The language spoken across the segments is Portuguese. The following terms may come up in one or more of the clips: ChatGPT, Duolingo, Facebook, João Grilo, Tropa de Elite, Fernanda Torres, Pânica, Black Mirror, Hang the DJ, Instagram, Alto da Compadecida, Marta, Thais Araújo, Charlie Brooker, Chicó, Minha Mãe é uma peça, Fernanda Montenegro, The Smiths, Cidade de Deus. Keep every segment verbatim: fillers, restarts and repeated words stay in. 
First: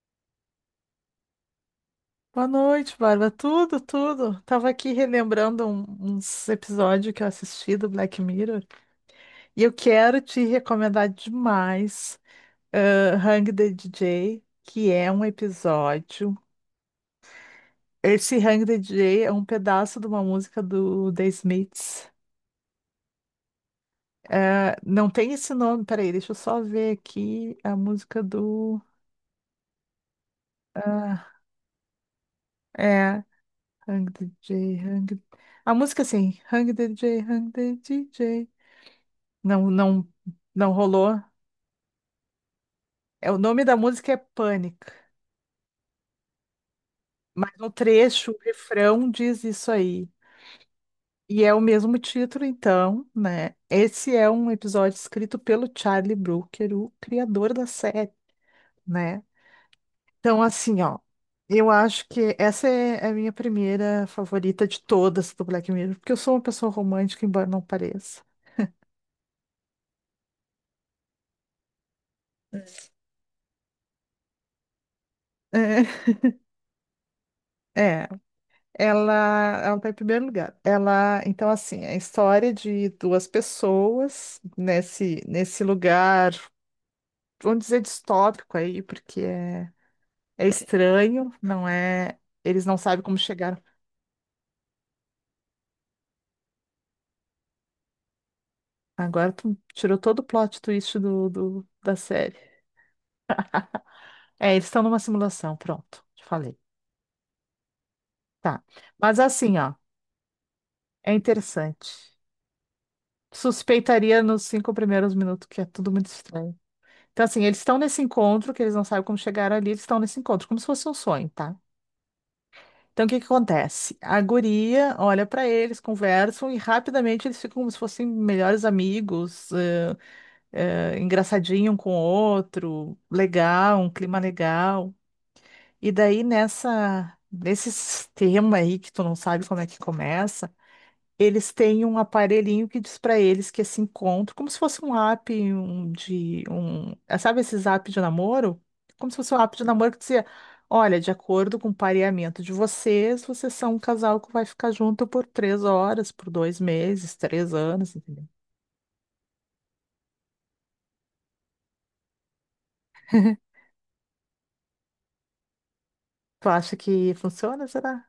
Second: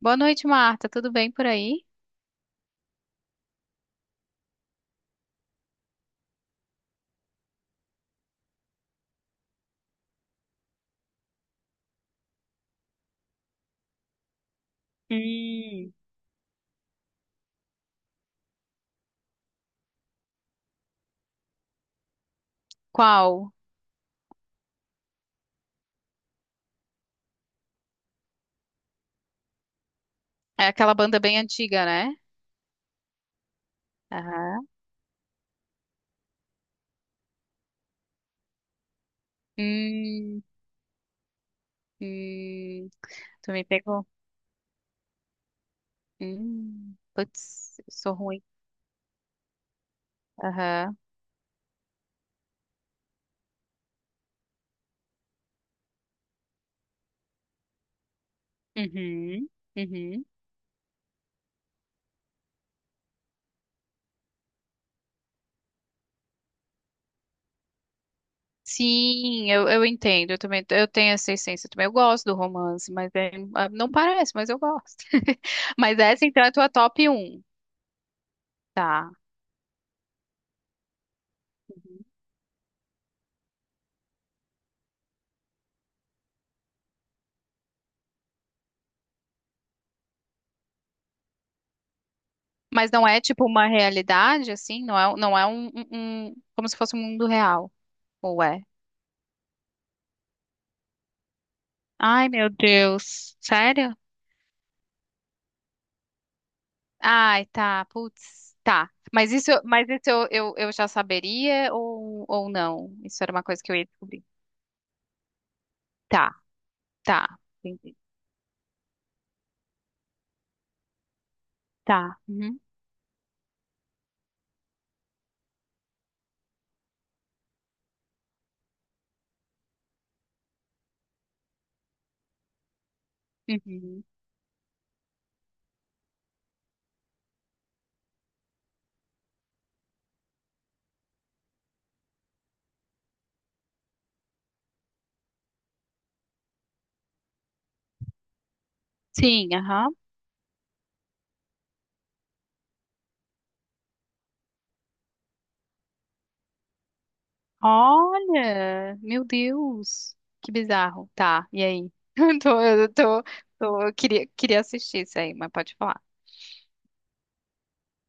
Boa noite, Marta. Tudo bem por aí? Boa noite, Bárbara. Tudo, tudo. Tava aqui relembrando um- uns episódios que eu assisti do Black Mirror, e eu quero te recomendar demais, eh, Hang the D J, que é um Hum. episódio. Esse Hang the D J é um pedaço de uma música do The Smiths. Qual? Eh, não tem esse nome, peraí, deixa eu só ver aqui a música do. É aquela banda Ah, bem antiga, né? é, Hang the Aham. D J, Hang. A música assim, Hang the D J, Hang the D J. Não, não, Hum, não rolou. hum, É, o tu me nome da pegou? música é Pânica, Hum, mas no putz, eu sou trecho, o ruim. refrão diz isso aí. Aham. E é o mesmo título, então, né? Esse é um episódio escrito pelo Charlie Brooker, o criador da série, né? Uhum, uhum. Então, assim, ó, eu acho que essa é é a minha primeira favorita de todas do Black Mirror, porque eu sou uma pessoa romântica, embora não pareça. Sim, eu, eu entendo. Eu também, eu tenho essa essência também. Eu gosto do romance, mas é- ah, não parece, mas eu gosto. Mas É, essa então é a tua top um, é. tá? Ela, ela está em primeiro lugar. Ela, então, assim, é a Uhum. história de duas pessoas nesse, nesse lugar, vamos dizer distópico aí, porque é, é estranho, não é. Eles não Mas sabem não como é tipo chegaram. uma realidade, assim? Não é, não é um, um, um- como se fosse um mundo real. Ué. Agora tu tirou todo o plot twist do, do- da Ai, série. meu Deus. Sério? É, eles estão numa simulação, pronto, te falei. Ai, tá. Putz, Tá. tá. Mas Mas isso, assim, ó, mas isso eu, eu, eu já é saberia interessante. ou ou não? Isso era uma coisa que eu ia Suspeitaria descobrir. nos cinco primeiros minutos que é tudo muito Tá, estranho. Então, tá. assim, eles estão Entendi. nesse encontro, que eles não sabem como chegaram ali, eles estão nesse encontro, como se fosse um sonho, tá? Tá. Uhum. Então, o que que acontece? A guria olha pra eles, conversam e rapidamente eles ficam como se fossem melhores amigos, eh, eh, engraçadinho um com o outro, legal, um Uhum. clima legal. E daí, nessa, nesse tema aí que tu não sabe como é que começa. Eles têm um aparelhinho que diz para eles que esse encontro, como se fosse um app um, de um, é, sabe esses apps de namoro? Como se fosse um Sim, app de namoro aham. que dizia, olha, de acordo com o pareamento de vocês, vocês são um casal que vai ficar junto por três horas, por dois meses, três anos, entendeu? Olha, meu Deus. Que bizarro. Tá, e aí? Eu tô, eu tô, tô, eu queria, queria assistir isso aí, mas pode falar. Tu acha que funciona, será?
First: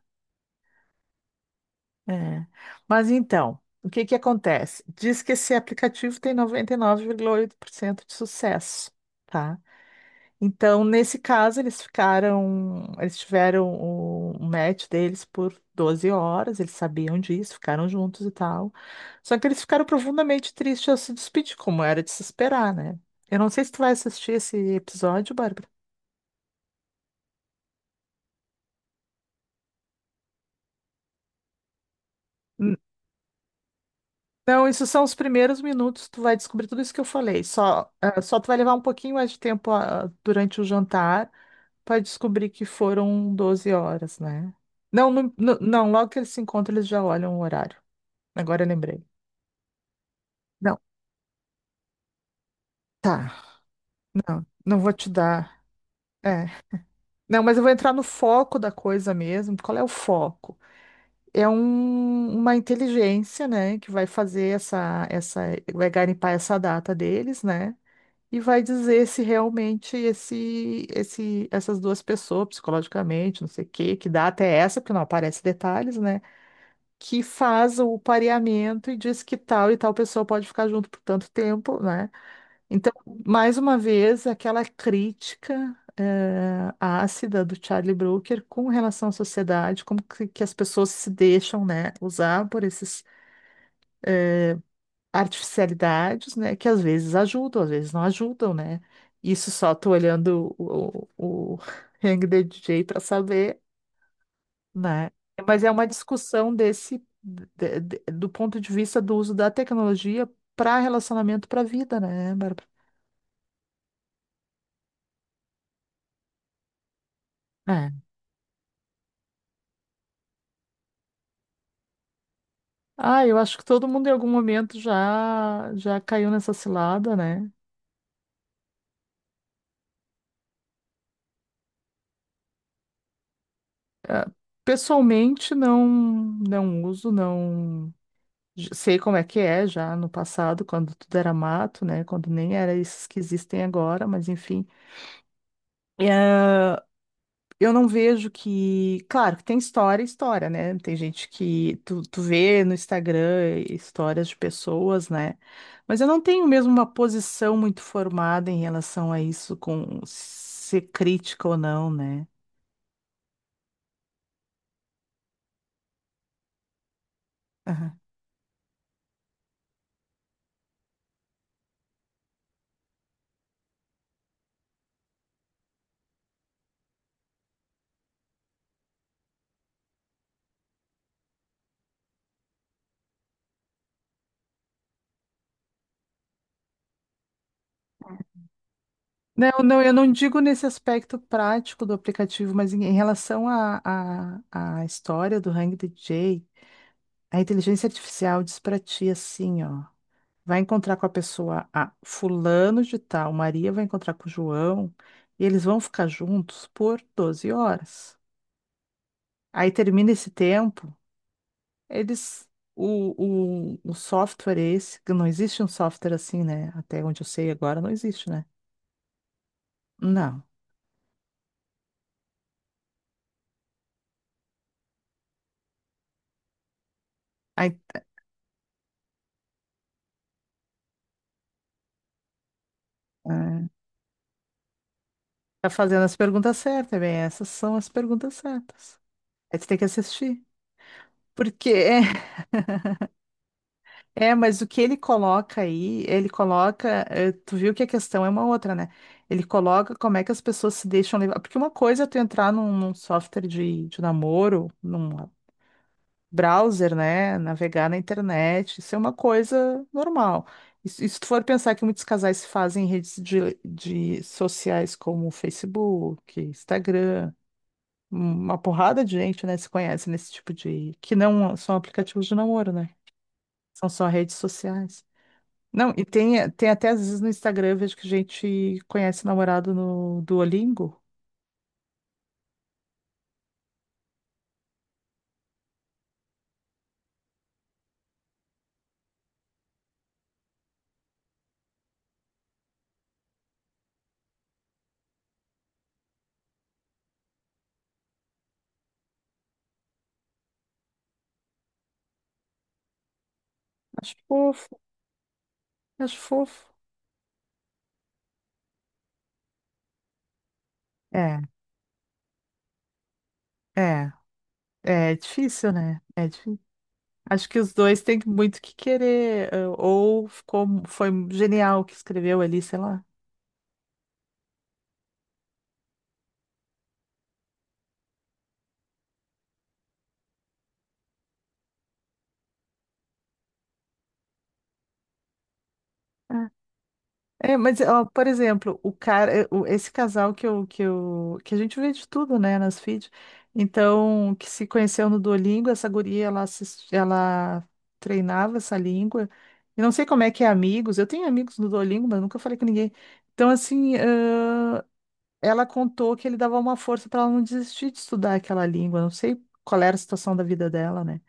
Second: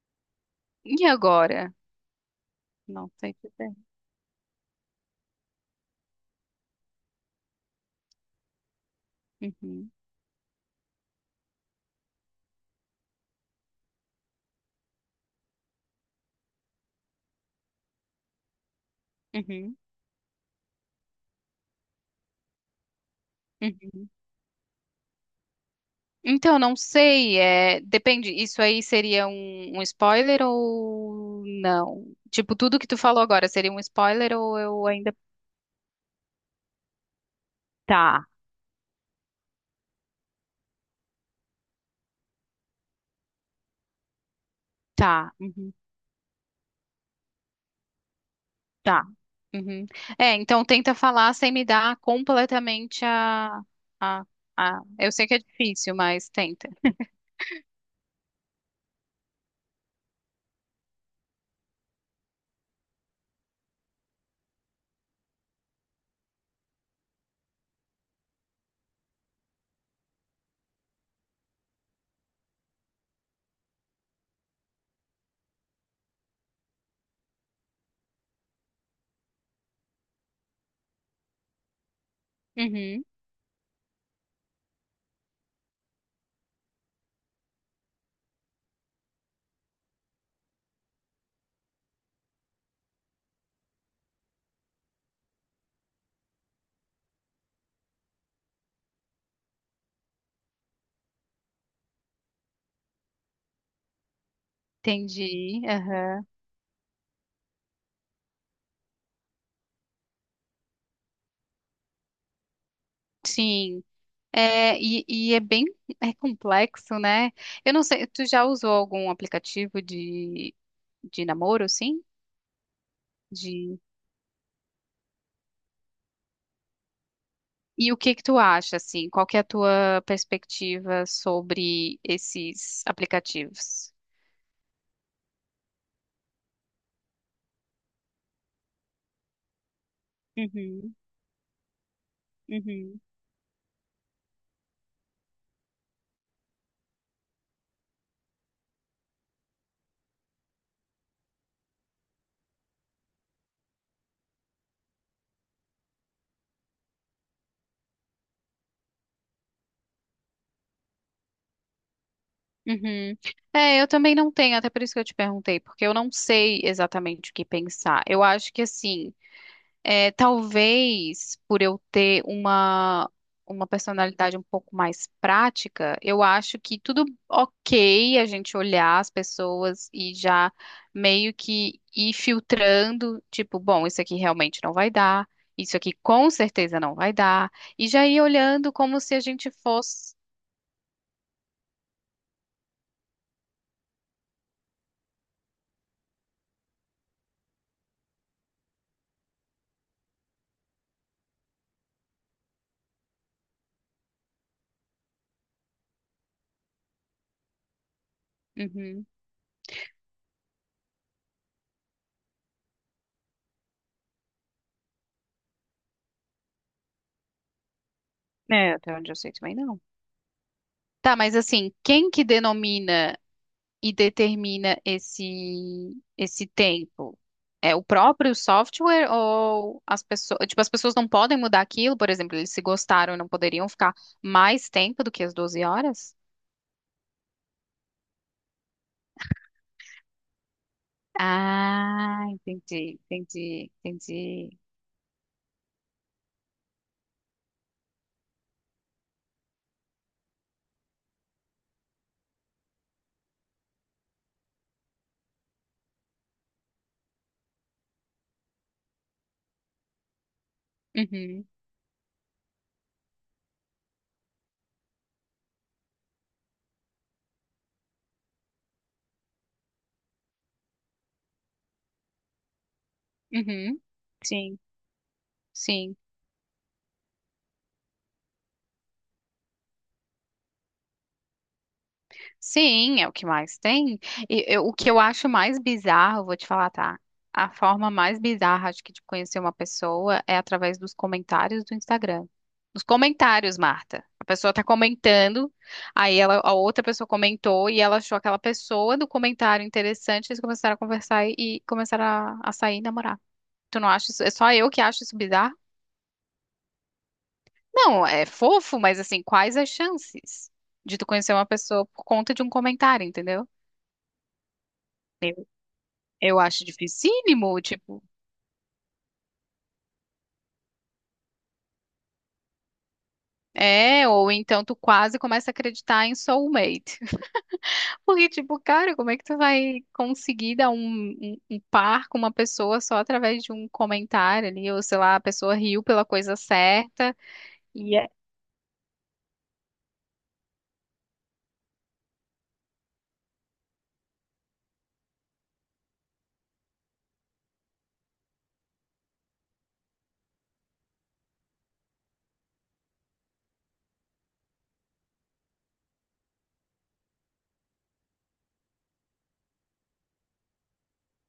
E agora? É. Mas Não sei então, dizer. o que que acontece? Diz que esse aplicativo tem noventa e nove vírgula oito por cento de sucesso, tá? Uhum, Então, nesse caso, eles ficaram, eles tiveram o, o match deles por doze horas, eles sabiam disso, ficaram juntos e tal. Só que eles uhum, ficaram profundamente tristes ao se despedir, como era de se esperar, né? Eu não sei se tu vai uhum. assistir esse episódio, Bárbara. Então, não sei, é, depende, isso aí seria um, um spoiler ou não? Tipo, N- tudo que tu falou agora seria um spoiler ou Não, isso eu são ainda... os primeiros minutos, tu vai descobrir tudo isso que eu falei. Só, ah, Tá, só tu vai levar um pouquinho mais de tempo, ah, durante o jantar para descobrir que foram doze horas, né? Não, tá, no- no- uhum, não, logo que eles se encontram, eles já olham o horário. Agora eu lembrei. tá. Uhum. É, então Não, tenta falar sem me dar completamente tá. a, a, Não, não a... vou te Eu sei que é dar. difícil, mas É. tenta. Não, mas eu vou entrar no foco da coisa mesmo. Qual é o foco? É um- uma inteligência, né, que vai fazer essa, essa, vai garimpar essa data deles, né? E vai dizer se realmente esse, esse, essas duas pessoas, psicologicamente, não sei o quê, que data é essa, porque não aparece detalhes, né? Que faz o pareamento e diz que tal e tal pessoa pode ficar junto por tanto tempo, né? Então, Uhum, mais uma vez, aquela crítica eh, ácida do Charlie Brooker com relação à sociedade, como que, que as pessoas se deixam, né, usar por essas artificialidades, né, que às vezes ajudam, às vezes não ajudam, né? Isso só tô olhando o, o, o Hang the D J para saber, né? entendi, Mas é uma aham. discussão desse de- de- do ponto de vista do uso da tecnologia para relacionamento para vida, né, Bárbara? Sim. É, e, e é bem é complexo, né? Eu não É. sei, tu já usou algum aplicativo de, de namoro, sim? Ah, eu acho que Entendi. todo mundo em algum momento já já caiu nessa cilada, né? E o que que tu acha, assim? Qual que é a tua perspectiva sobre esses aplicativos? Ah, pessoalmente não não uso, não j- sei como é que é já no passado, quando Uhum, tudo era mato, né? Quando nem era uhum, esses que existem agora, mas enfim. Eu não vejo que. Claro, que tem história, história, né? Tem gente que tu, tu vê no Instagram histórias de pessoas, né? Mas eu não tenho mesmo uma posição muito formada em relação a isso, com ser crítica ou não, né? uhum. É, eu também não tenho, até por isso que eu te perguntei, porque eu não sei exatamente o que Aham. pensar. Eu acho que, assim, é, talvez por eu ter uma, uma personalidade um pouco mais prática, eu acho que tudo ok a gente olhar as pessoas e já meio que ir filtrando, tipo, bom, isso aqui realmente não vai dar, isso aqui com certeza não vai dar, e já ir olhando como se a gente Não, não, eu não fosse. digo nesse aspecto prático do aplicativo, mas em, em relação à à à história do Hang D J, a inteligência artificial diz pra ti assim, ó. Vai encontrar com a pessoa A, fulano de tal, Maria vai encontrar com o João, e eles vão ficar juntos por doze horas. Uhum. Aí termina esse tempo, eles. O, o, o software é esse, que não existe um software assim, né? Até onde eu sei agora, não existe, né? É, até onde eu sei também não. Não. Tá, mas assim, quem que denomina e determina esse esse tempo? Aí É o próprio software ou as pessoas, tipo, as pessoas não podem mudar aquilo, por exemplo, eles se gostaram e não ah, poderiam ficar mais tempo do que as doze tá fazendo horas? as perguntas certas, bem, essas são as perguntas certas. Aí tu tem que assistir. Porque Ah, entendi, entendi, É, entendi. mas o que ele coloca aí, ele coloca, eh, tu viu que a questão é uma outra, né? Ele coloca como é que as pessoas se deixam levar. Porque uma coisa é tu entrar num, num, software de, de namoro, num browser, né? Navegar na internet, isso é uma coisa normal. E se e se tu for Uhum, pensar que muitos casais se fazem em redes de, de sociais como Facebook, Instagram, um, uma porrada de gente, né, se conhece nesse tipo de... que não são aplicativos de namoro, né? uhum. São só redes Sim, sociais. Não, sim. e tem, tem até às vezes no Instagram, eu vejo que a gente conhece namorado no Duolingo. Sim, é o que mais tem. E eu- o que eu acho mais bizarro, vou te falar, tá? A forma mais bizarra, acho que, de conhecer uma pessoa é através dos comentários do Instagram. Nos comentários, Marta. A pessoa tá comentando, aí ela, a outra pessoa comentou e ela achou aquela pessoa do comentário interessante, eles começaram a conversar e, e começaram a, a sair e namorar. Tu não acha Acho isso? É só eu fofo, que acho isso bizarro? acho fofo. Não, é fofo, mas assim, quais as chances de tu conhecer É, uma pessoa por conta de um comentário, entendeu? é, é difícil, né? É Eu difícil. acho Acho que dificílimo, os dois tipo, têm muito que querer, eh, ou ficou, foi genial o que escreveu ali, sei lá. é, ou então tu quase começa a acreditar em soulmate. Porque, tipo, cara, como é que tu vai conseguir dar um, um, um par com uma pessoa só através de um comentário ali, ou sei lá, a pessoa riu pela coisa É. certa. É, mas, E ó, é. por exemplo, o cara, eh, o- esse casal que eu, que eu, que a gente vê de tudo, né, nas feeds. Então, que se conheceu no Duolingo, essa guria, ela, assis- ela treinava essa língua. E não sei como é que é amigos. Eu tenho amigos no Duolingo, mas nunca falei com ninguém. Então, assim, ãh, ela contou que ele dava uma força para ela não desistir de estudar aquela língua. Não sei qual era a situação da vida dela, né?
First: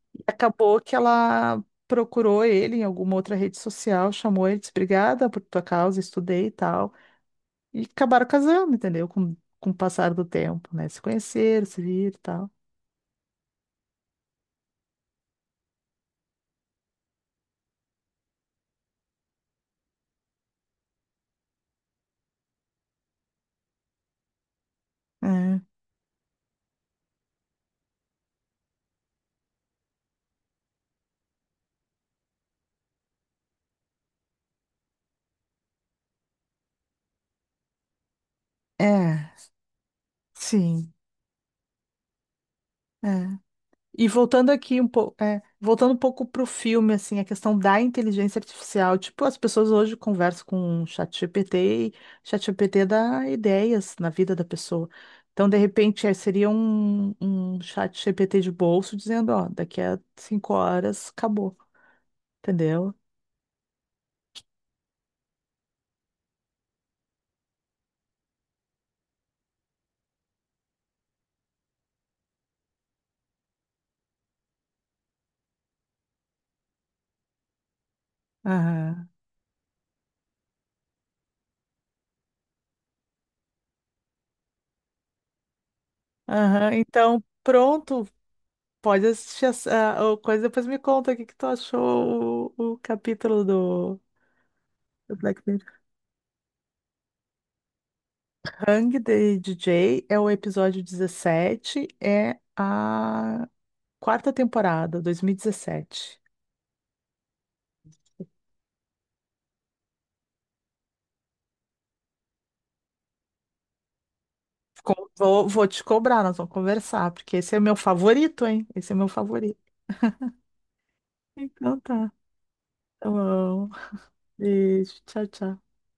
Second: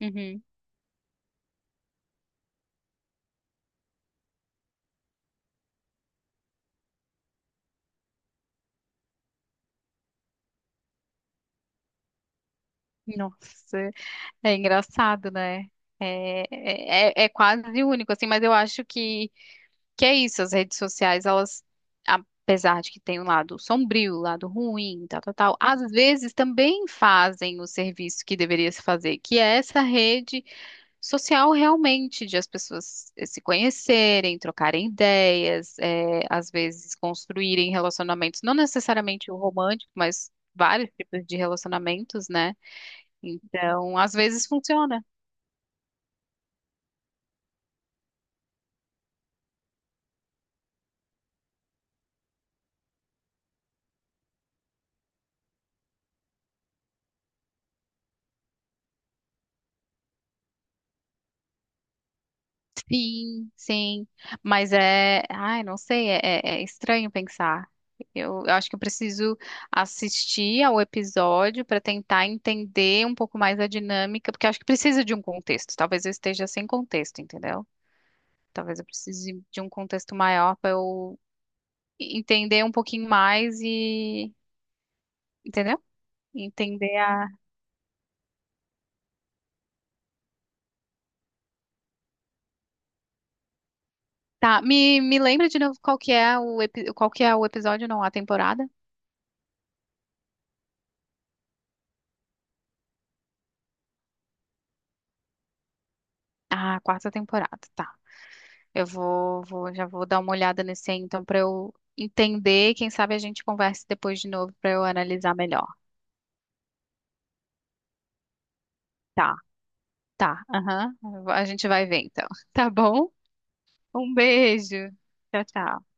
Uhum. Acabou que ela procurou ele em alguma outra rede social, chamou ele, disse, obrigada por tua causa, estudei e tal. E acabaram casando, entendeu? Com, com o passar do tempo, né? Se conheceram, se viram e tal. Nossa, é engraçado, né? É, é, é é quase único, assim, mas eu acho que... Que é isso, as redes sociais, elas, apesar de que tem um lado sombrio, um lado ruim, tal, tal, tal, às vezes também fazem o serviço que deveria se fazer, que é essa rede social realmente, de as pessoas eh, se conhecerem, trocarem ideias, eh, às vezes construírem relacionamentos, não É, é, necessariamente o romântico, mas vários sim. tipos de relacionamentos, né? É. Então, E às vezes voltando aqui um funciona. pouco, é, voltando um pouco pro filme, assim, a questão da inteligência artificial, tipo, as pessoas hoje conversam com o ChatGPT, e ChatGPT dá ideias na vida da pessoa. Então, de repente, eh, seria um, um ChatGPT de bolso dizendo, ó, daqui a cinco horas acabou, entendeu? Sim, sim. Mas é. Ai, não sei, é, é- é estranho pensar. Eu, eu acho que eu preciso assistir ao episódio para tentar entender um pouco mais a dinâmica, porque eu acho que precisa de um contexto. Talvez eu esteja sem contexto, entendeu? Talvez eu Aham. precise de um contexto maior para eu entender um pouquinho mais e. Entendeu? Aham. Entender Então, a. pronto, pode assistir essa a coisa, depois me conta o que que tu achou o, o capítulo do Tá, me, do me Black lembra de novo Mirror. qual que é o, epi- qual que é o episódio, não, a temporada? Hang the D J é o episódio dezessete, é a quarta temporada, dois mil e dezessete. Ah, a quarta temporada, tá. Eu vou, vou, já vou dar uma olhada nesse aí, então, para eu entender. Quem sabe a gente converse depois de novo para eu Co- analisar Vou, vou melhor. te cobrar, nós vamos conversar, porque esse é o meu favorito, hein? Esse é o meu Tá, favorito. tá. Aham. A gente Então vai ver tá. então. Tá Tá bom? bom. Um beijo. Beijo, tchau, Tchau, tchau. tchau.